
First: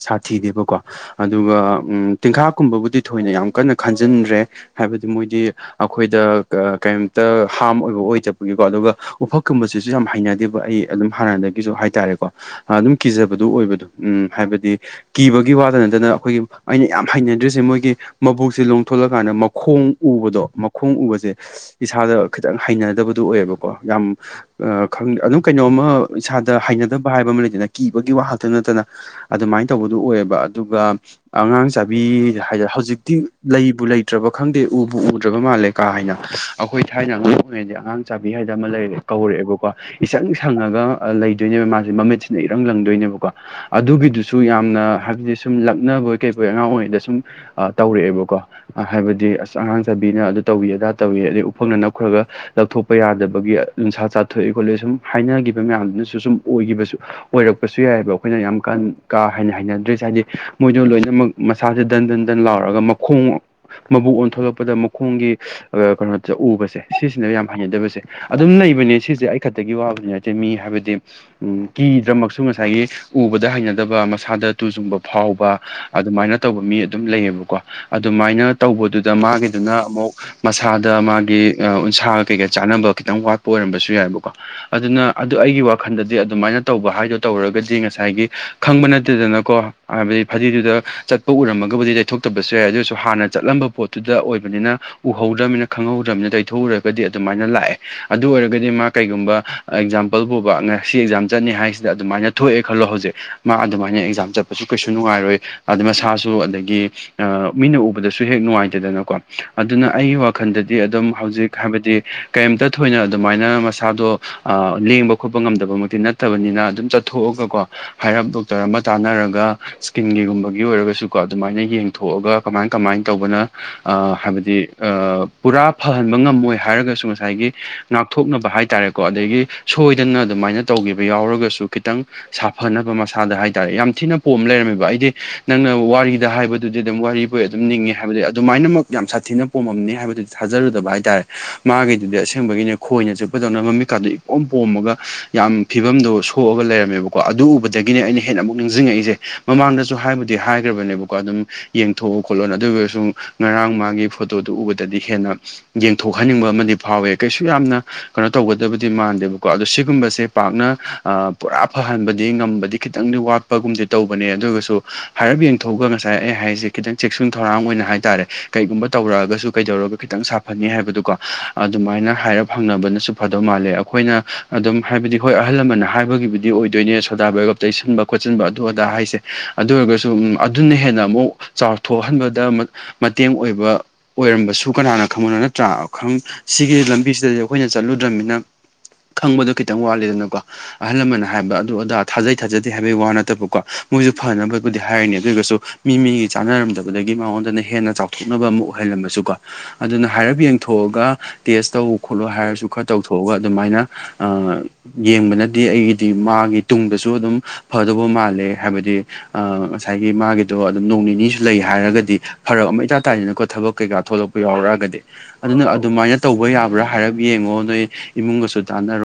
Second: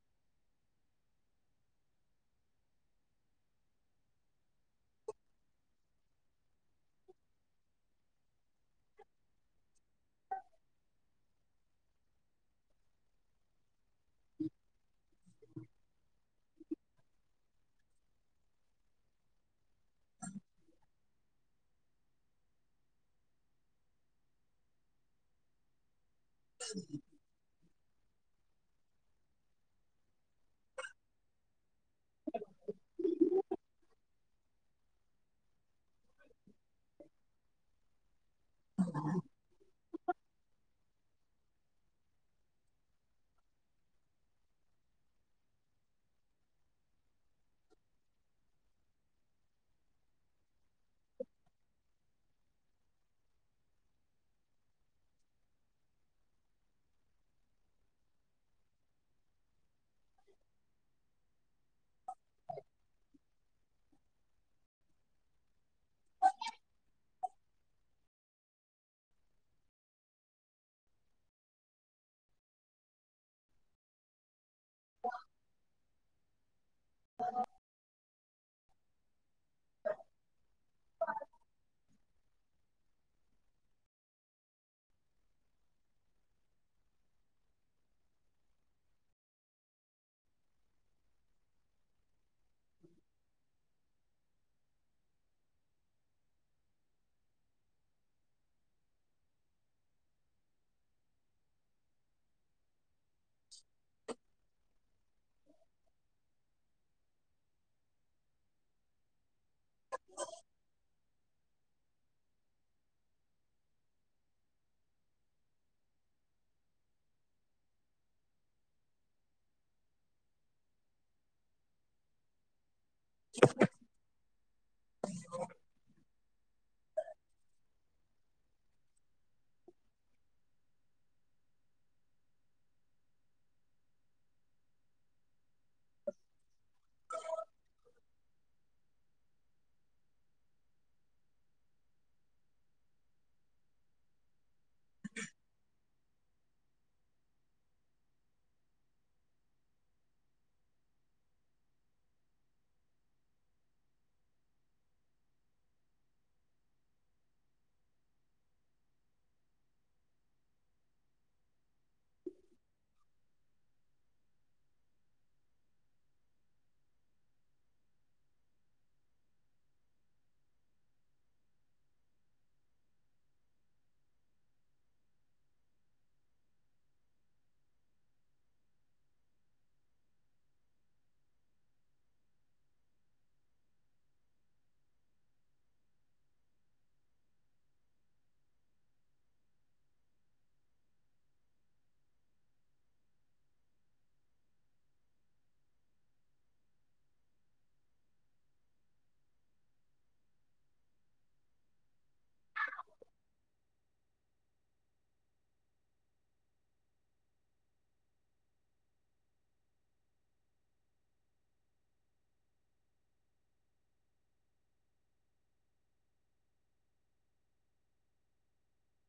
ꯁꯥꯊꯤꯗꯦꯕꯀꯣ ꯑꯗꯨꯒ ꯎꯝ ꯇꯤꯜꯈꯥꯛꯀꯨꯝꯕꯕꯨꯗꯤ ꯊꯣꯏꯅ ꯌꯥꯝ ꯀꯟꯅ ꯈꯟꯖꯤꯟꯗ꯭ꯔꯦ ꯍꯥꯏꯕꯗꯤ ꯃꯣꯏꯗꯤ ꯑꯩꯈꯣꯏꯗ ꯀ ꯀꯩꯝꯇ ꯍꯥꯝ ꯑꯣꯏꯕ ꯑꯣꯏꯗꯕꯒꯤꯀꯣ ꯑꯗꯨꯒ ꯎꯐꯛꯀꯨꯝꯕꯁꯤꯁꯨ ꯌꯥꯝ ꯍꯩꯅꯗꯦꯕ ꯑꯩ ꯑꯗꯨꯝ ꯍꯥꯟꯅꯗꯒꯤꯁꯨ ꯍꯥꯏꯇꯥꯔꯦꯀꯣ ꯑꯗꯨꯝ ꯀꯤꯖꯕꯗꯨ ꯑꯣꯏꯕꯗꯣ ꯎꯝ ꯍꯥꯏꯕꯗꯤ ꯀꯤꯕꯒꯤ ꯋꯥꯗ ꯅꯠꯇꯅ ꯑꯩꯈꯣꯏꯒꯤ ꯑꯩꯅ ꯌꯥꯝ ꯍꯩꯅꯗ꯭ꯔꯤꯁꯦ ꯃꯣꯏꯒꯤ ꯃꯕꯨꯛꯁꯦ ꯂꯣꯡꯊꯣꯛꯂꯀꯥꯟꯗ ꯃꯈꯣꯡ ꯎꯕꯗꯣ ꯃꯈꯣꯡ ꯎꯕꯁꯦ ꯏꯁꯥꯗ ꯈꯤꯇꯪ ꯍꯩꯅꯗꯕꯗꯨ ꯑꯣꯏꯌꯦꯕꯀꯣ ꯌꯥꯝ ꯈꯪꯗꯦ ꯑꯗꯨꯝ ꯀꯩꯅꯣꯝꯃ ꯏꯁꯥꯗ ꯍꯩꯅꯗꯕ ꯍꯥꯏꯕ ꯑꯃ ꯂꯩꯗꯅ ꯀꯤ ꯒꯤ ꯋꯥ ꯈꯛꯇ ꯅꯠꯇꯅ ꯑꯗꯨꯃꯥꯏꯅ ꯇꯧꯕꯗꯨ ꯑꯣꯏꯌꯦꯕ ꯑꯗꯨꯒ ꯑꯉꯥꯡ ꯆꯥꯕꯤ ꯍꯥꯏꯗꯤ ꯍꯧꯖꯤꯛꯇꯤ ꯂꯩꯕꯨ ꯂꯩꯇ꯭ꯔꯕ ꯈꯪꯗꯦ ꯎꯕꯨ ꯎꯗ꯭ꯔꯕ ꯃꯥꯜꯂꯦ ꯀꯥ ꯍꯦꯟꯅ ꯑꯩꯈꯣꯏ ꯊꯥꯏꯅ ꯑꯉꯥꯡ ꯑꯣꯏꯉꯩꯗꯤ ꯑꯉꯥꯡ ꯆꯥꯕꯤ ꯍꯥꯏꯅ ꯑꯃ ꯂꯩꯔꯦ ꯀꯧꯔꯛꯑꯦꯕꯀꯣ ꯏꯁꯪ ꯁꯪꯉꯒ ꯂꯩꯗꯣꯏꯅꯦꯕ ꯃꯥꯁꯦ ꯃꯃꯤꯠꯁꯤꯅ ꯏꯔꯪ ꯂꯪꯗꯣꯏꯅꯦꯕꯀꯣ ꯑꯗꯨꯒꯤꯗꯨꯁꯨ ꯌꯥꯝꯅ ꯍꯥꯏꯕꯗꯤ ꯁꯨꯝ ꯂꯛꯅꯕꯣꯏ ꯀꯩꯕꯣꯏ ꯑꯩꯈꯣꯏ ꯑꯉꯥꯡ ꯑꯣꯏꯔꯤꯉꯩꯗ ꯁꯨꯝ ꯑꯥ ꯇꯧꯔꯛꯑꯦꯕꯀꯣ ꯍꯥꯏꯕꯗꯤ ꯑꯁ ꯑꯉꯥꯡ ꯆꯥꯕꯤꯅ ꯑꯗꯨ ꯇꯧꯋꯤ ꯑꯗꯥ ꯇꯧꯏ ꯑꯗꯩ ꯎꯐꯛꯅ ꯅꯞꯈ꯭ꯔꯒ ꯂꯧꯊꯣꯛꯄ ꯌꯥꯗꯕꯒꯤ ꯎꯟꯁꯥ ꯆꯥꯊꯣꯛꯏ ꯈꯣꯠꯂꯤ ꯁꯨꯝ ꯍꯥꯏꯅꯒꯤꯕ ꯃꯌꯥꯝꯗꯨꯅꯁꯨ ꯁꯨꯝ ꯑꯣꯏꯒꯤꯕꯁꯨ ꯑꯣꯏꯔꯛꯄꯁꯨ ꯌꯥꯏꯑꯦꯕ ꯑꯩꯈꯣꯏꯅ ꯌꯥꯝ ꯀꯟ ꯀꯥ ꯍꯦꯟꯅ ꯍꯥꯏꯅꯗ꯭ꯔꯤꯁꯦ ꯍꯥꯏꯗꯤ ꯃꯣꯏꯗꯣ ꯂꯣꯏꯅꯃꯛ ꯃꯁꯥꯁꯦ ꯗꯟ ꯗꯟ ꯗꯟ ꯂꯥꯎꯔꯒ ꯃꯈꯣꯡ ꯃꯕꯨꯛ ꯑꯣꯟꯊꯣꯛꯂꯛꯄꯗ ꯃꯈꯣꯡꯒꯤ ꯑꯥ ꯀꯩꯅꯣꯗ ꯎꯕꯁꯦ ꯁꯤꯁꯤꯅꯦ ꯌꯥꯝ ꯍꯩꯅꯗꯕꯁꯦ ꯑꯗꯨꯝ ꯂꯩꯕꯅꯦ ꯁꯤꯁꯦ ꯑꯩꯈꯛꯇꯒꯤ ꯋꯥꯕꯨꯗꯤ ꯅꯠꯇꯦ ꯃꯤ ꯍꯥꯏꯕꯗꯤ ꯎꯝ ꯀꯤꯗ꯭ꯔꯃꯛꯁꯨ ꯉꯁꯥꯏꯒꯤ ꯎꯕꯗ ꯍꯩꯅꯗꯕ ꯃꯁꯥꯗ ꯇꯨꯖꯨꯡꯕ ꯐꯥꯎꯕ ꯑꯗꯨꯃꯥꯏꯅ ꯇꯧꯕ ꯃꯤ ꯑꯗꯨꯝ ꯂꯩꯌꯦꯕꯀꯣ ꯑꯗꯨꯃꯥꯏꯅ ꯇꯧꯕꯗꯨꯗ ꯃꯥꯒꯤꯗꯨꯅ ꯑꯃꯨꯛ ꯃꯁꯥꯗ ꯃꯥꯒꯤ ꯎꯟꯁꯥꯒ ꯀꯩꯀꯥ ꯆꯥꯅꯕ ꯈꯤꯇꯪ ꯋꯥꯠꯄ ꯑꯣꯏꯔꯝꯕꯁꯨ ꯌꯥꯏꯑꯦꯕꯀꯣ ꯑꯗꯨꯅ ꯑꯗꯨ ꯑꯩꯒꯤ ꯋꯥꯈꯜꯗꯗꯤ ꯑꯗꯨꯃꯥꯏꯅ ꯇꯧꯕ ꯍꯥꯏꯗꯣ ꯇꯧꯔꯒꯗꯤ ꯉꯁꯥꯏꯒꯤ ꯈꯪꯕ ꯅꯠꯇꯦꯗꯅꯀꯣ ꯍꯥꯏꯕꯗꯤ ꯐꯗꯤꯗꯨꯗ ꯆꯠꯄ ꯎꯔꯝꯃꯒꯕꯨꯗꯤ ꯇꯩꯊꯣꯛꯇꯕꯁꯨ ꯌꯥꯏ ꯑꯗꯨ ꯑꯣꯏꯔꯁꯨ ꯍꯥꯟꯅ ꯆꯠꯂꯝꯕ ꯄꯣꯠꯇꯨꯗ ꯑꯣꯏꯕꯅꯤꯅ ꯎꯍꯧꯗ꯭ꯔꯕꯅꯤꯅ ꯈꯪꯍꯧꯗ꯭ꯔꯃꯤꯅꯤꯅ ꯇꯩꯊꯣꯛꯎꯔꯒꯗꯤ ꯑꯗꯨꯃꯥꯏꯅ ꯂꯥꯛꯑꯦ ꯑꯗꯨ ꯑꯣꯏꯔꯒꯗꯤ ꯃꯥ ꯀꯩꯒꯨꯝꯕ ꯑꯦꯛꯖꯥꯝꯄꯜ ꯕꯨꯕ ꯉꯁꯤ ꯑꯦꯛꯖꯥꯝ ꯆꯠꯅꯤ ꯍꯥꯏꯁꯤꯗ ꯑꯗꯨꯃꯥꯏꯅ ꯊꯣꯛꯑꯦ ꯈꯜꯂꯣ ꯍꯧꯖꯤꯛ ꯃꯥ ꯑꯗꯨꯃꯥꯏꯅ ꯑꯦꯛꯖꯥꯝ ꯆꯠꯄꯁꯨ ꯀꯩꯁꯨ ꯅꯨꯡꯉꯥꯏꯔꯣꯏ ꯑꯗ ꯃꯁꯥꯁꯨ ꯑꯗꯒꯤ ꯑꯥ ꯃꯤꯅ ꯎꯕꯗꯁꯨ ꯍꯦꯛ ꯅꯨꯡꯉꯥꯏꯇꯦꯗꯅꯀꯣ ꯑꯗꯨꯅ ꯑꯩꯒꯤ ꯋꯥꯈꯜꯗꯗꯤ ꯑꯗꯨꯝ ꯍꯧꯖꯤꯛ ꯍꯥꯏꯕꯗꯤ ꯀꯩꯝꯇ ꯊꯣꯏꯅ ꯑꯗꯨꯃꯥꯏꯅ ꯃꯁꯥꯗꯣ ꯑꯥ ꯂꯦꯡꯕ ꯈꯣꯠꯄ ꯉꯝꯗꯕꯃꯛꯇꯤ ꯅꯠꯇꯕꯅꯤꯅ ꯑꯗꯨꯝ ꯆꯠꯊꯣꯛꯑꯒꯀꯣ ꯍꯥꯏꯔꯞ ꯗꯣꯛꯇꯔ ꯑꯃ ꯇꯥꯟꯅꯔꯒ ꯏꯁꯀꯤꯟꯒꯤꯒꯨꯝꯕ ꯒꯤ ꯑꯣꯏꯔꯒꯁꯨ ꯀꯣ ꯑꯗꯨꯃꯥꯏꯅ ꯌꯦꯡꯊꯣꯛꯑꯒ ꯀꯃꯥꯏ ꯀꯃꯥꯏꯅ ꯇꯧꯕꯅ ꯑꯥ ꯍꯥꯏꯕꯗꯤ ꯄꯨꯔꯥ ꯐꯍꯟꯕ ꯉꯝꯃꯣꯏ ꯍꯥꯏꯔꯒꯁꯨ ꯉꯁꯥꯏꯒꯤ ꯉꯥꯛꯊꯣꯛꯅꯕ ꯍꯥꯏ ꯇꯔꯦꯀꯣ ꯑꯗꯒꯤ ꯁꯣꯏꯗꯅ ꯑꯗꯨꯃꯥꯏꯅ ꯇꯧꯈꯤꯕ ꯌꯥꯎꯔꯒꯁꯨ ꯈꯤꯇꯪ ꯁꯥꯐꯅꯕ ꯃꯁꯥꯗ ꯍꯥꯏꯇꯥꯔꯦ ꯌꯥꯝ ꯊꯤꯅ ꯄꯣꯝ ꯂꯩꯔꯝꯃꯦꯕ ꯑꯩꯗꯤ ꯅꯪꯅ ꯋꯥꯔꯤꯗ ꯍꯥꯏꯕꯗꯨꯗꯤ ꯑꯗꯨꯝ ꯋꯥꯔꯤ ꯑꯩꯈꯣꯏ ꯑꯗꯨꯝ ꯅꯤꯡꯉꯦ ꯍꯥꯏꯕꯗꯤ ꯑꯗꯨꯃꯥꯏꯅꯃꯨꯛ ꯌꯥꯝ ꯁꯥꯊꯤꯅ ꯄꯣꯝꯃꯝꯅꯤ ꯍꯥꯏꯕꯗꯨꯗꯤ ꯊꯥꯖꯔꯨꯗꯕ ꯍꯥꯏꯇꯥꯔꯦ ꯃꯥꯒꯤꯗꯨꯗꯤ ꯑꯁꯦꯡꯕꯒꯤꯅꯦ ꯈꯣꯏꯅ ꯆꯤꯛꯄꯗꯧꯅ ꯃꯃꯤꯠꯀꯥꯗꯨ ꯏꯄꯣꯝ ꯄꯣꯝꯃꯒ ꯌꯥꯝ ꯐꯤꯕꯝꯗꯣ ꯁꯣꯛꯑꯒ ꯂꯩꯔꯝꯃꯦꯕꯀꯣ ꯑꯗꯨ ꯎꯕꯗꯒꯤꯅꯦ ꯑꯩꯅ ꯍꯦꯟꯅ ꯑꯃꯨꯛ ꯅꯤꯡꯖꯤꯡꯉꯛꯏꯖꯦ ꯃꯃꯥꯡꯗꯖꯨ ꯍꯥꯏꯕꯗ ꯗꯤ ꯍꯥꯏꯈ꯭ꯔꯕꯅꯦꯕꯀꯣ ꯑꯗꯨꯝ ꯌꯦꯡꯊꯣꯛꯑꯣ ꯈꯣꯠꯂꯣꯅ ꯑꯗꯨ ꯑꯣꯏꯒꯁꯨ ꯉꯔꯥꯡ ꯃꯥꯒꯤ ꯐꯣꯇꯣꯗꯨ ꯎꯕꯗꯗꯤ ꯍꯦꯟꯅ ꯌꯦꯡꯊꯣꯛꯍꯟꯅꯤꯡꯕ ꯑꯃꯗꯤ ꯐꯥꯎꯋꯦ ꯀꯩꯁꯨ ꯌꯥꯝꯅ ꯀꯩꯅꯣ ꯇꯧꯒꯗꯕꯗꯤ ꯃꯥꯟꯗꯦꯕꯀꯣ ꯑꯗꯣ ꯁꯤꯒꯨꯝꯕꯁꯦ ꯄꯥꯛꯅ ꯑꯥ ꯄꯨꯔꯥ ꯐꯍꯟꯕꯗꯤ ꯉꯝꯕꯗꯤ ꯈꯤꯇꯪꯗꯤ ꯋꯥꯠꯄꯒꯨꯝꯗꯤ ꯇꯧꯕꯅꯦ ꯑꯗꯨꯒꯁꯨ ꯍꯥꯏꯔꯞ ꯌꯦꯡꯊꯣꯛꯑꯒ ꯉꯁꯥꯏ ꯑꯩ ꯍꯥꯏꯔꯤꯖꯦ ꯈꯤꯇꯪ ꯆꯦꯛꯁꯤꯟ ꯊꯧꯔꯥꯡ ꯑꯣꯏꯅ ꯍꯥꯏꯇꯥꯔꯦ ꯀꯩꯒꯨꯝꯕ ꯇꯧꯔꯛꯑꯒꯁꯨ ꯀꯩꯗꯧꯔꯒ ꯈꯤꯇꯪ ꯐꯅꯤ ꯍꯥꯏꯕꯗꯨꯀꯣ ꯑꯗꯨꯃꯥꯏꯅ ꯍꯥꯏꯔꯞ ꯍꯪꯅꯕꯅꯁꯨ ꯐꯗꯧ ꯃꯥꯜꯂꯦ ꯑꯩꯈꯣꯏꯅ ꯑꯗꯨꯝ ꯍꯥꯏꯕꯗꯤ ꯍꯣꯏ ꯑꯍꯜ ꯂꯃꯟꯅ ꯍꯥꯏꯕꯒꯤꯕꯨꯗꯤ ꯑꯣꯏꯗꯣꯏꯅꯦ ꯁꯣꯗꯥꯕꯥꯏꯒꯞ ꯇꯩꯁꯤꯟꯕ ꯈꯣꯠꯆꯟꯕ ꯑꯗꯨ ꯑꯗꯥ ꯍꯥꯏꯁꯦ ꯑꯗꯨ ꯑꯣꯏꯔꯒꯁꯨ ꯑꯗꯨꯅ ꯍꯦꯟꯅ ꯑꯃꯨꯛ ꯆꯥꯎꯊꯣꯛꯍꯟꯕꯗ ꯃꯇꯦꯡ ꯑꯣꯏꯕ ꯑꯣꯏꯔꯝꯕꯁꯨ ꯀꯅꯥꯅ ꯈꯪꯉꯕꯅꯣ ꯅꯠꯇ꯭ꯔꯥ ꯁꯤꯒꯤ ꯂꯝꯕꯤꯁꯤꯗꯗꯤ ꯑꯩꯈꯣꯏꯅ ꯆꯠꯂꯨꯗ꯭ꯔꯕꯅꯤꯅ ꯈꯪꯕꯗꯣ ꯈꯤꯇꯪ ꯋꯥꯠꯂꯤꯗꯅꯀꯣ ꯑꯍꯜ ꯂꯃꯟꯅ ꯍꯥꯏꯕ ꯑꯗꯨ ꯑꯗꯥ ꯊꯥꯖꯩ ꯊꯥꯖꯗꯦ ꯍꯥꯏꯕꯩ ꯋꯥ ꯅꯠꯇꯕꯀꯣ ꯃꯣꯏꯁꯨ ꯐꯅꯕ ꯕꯨꯗꯤ ꯍꯥꯏꯔꯤꯅꯤ ꯑꯗꯨ ꯑꯣꯏꯒꯁꯨ ꯃꯤ ꯃꯤꯒꯤ ꯆꯥꯟꯅꯔꯝꯗꯕꯗꯒꯤ ꯃꯉꯣꯟꯗꯅ ꯍꯦꯟꯅ ꯆꯥꯎꯊꯣꯛꯅꯕ ꯑꯃ ꯑꯣꯏꯍꯜꯂꯝꯃꯁꯨꯀꯣ ꯑꯗꯨꯅ ꯍꯥꯏꯔꯞ ꯌꯦꯡꯊꯣꯛꯑꯒ ꯇꯦꯁ ꯇꯧ ꯈꯣꯠꯂꯨ ꯍꯥꯏꯔꯁꯨ ꯈꯔ ꯇꯧꯊꯣꯛꯑꯒ ꯑꯗꯨꯃꯥꯏꯅ ꯑꯥ ꯌꯦꯡꯕꯅꯗꯤ ꯑꯩꯒꯤꯗꯤ ꯃꯥꯒꯤ ꯇꯨꯡꯗꯁꯨ ꯑꯗꯨꯝ ꯐꯗꯧꯕ ꯃꯥꯜꯂꯦ ꯍꯥꯏꯕꯗꯤ ꯑꯥ ꯉꯁꯥꯏꯒꯤ ꯃꯥꯒꯤꯗꯣ ꯑꯗꯨꯝ ꯅꯣꯡ ꯅꯤꯅꯤꯁꯨ ꯂꯩ ꯍꯥꯏꯔꯒꯗꯤ ꯐꯔꯛ ꯑꯃ ꯏꯇꯥ ꯇꯥꯏꯗꯅꯀꯣ ꯊꯕꯛ ꯀꯩꯀꯥ ꯊꯣꯛꯂꯛ ꯄ ꯌꯥꯎꯔꯛꯑꯒꯗꯤ ꯑꯗꯨꯅ ꯑꯗꯨꯃꯥꯏꯅ ꯇꯧꯕ ꯌꯥꯕ꯭ꯔꯥ ꯍꯥꯏꯔꯞ ꯌꯦꯡꯉꯣ ꯅꯣꯏ ꯏꯃꯨꯡꯒꯁꯨ ꯇꯥꯟꯅꯔꯣ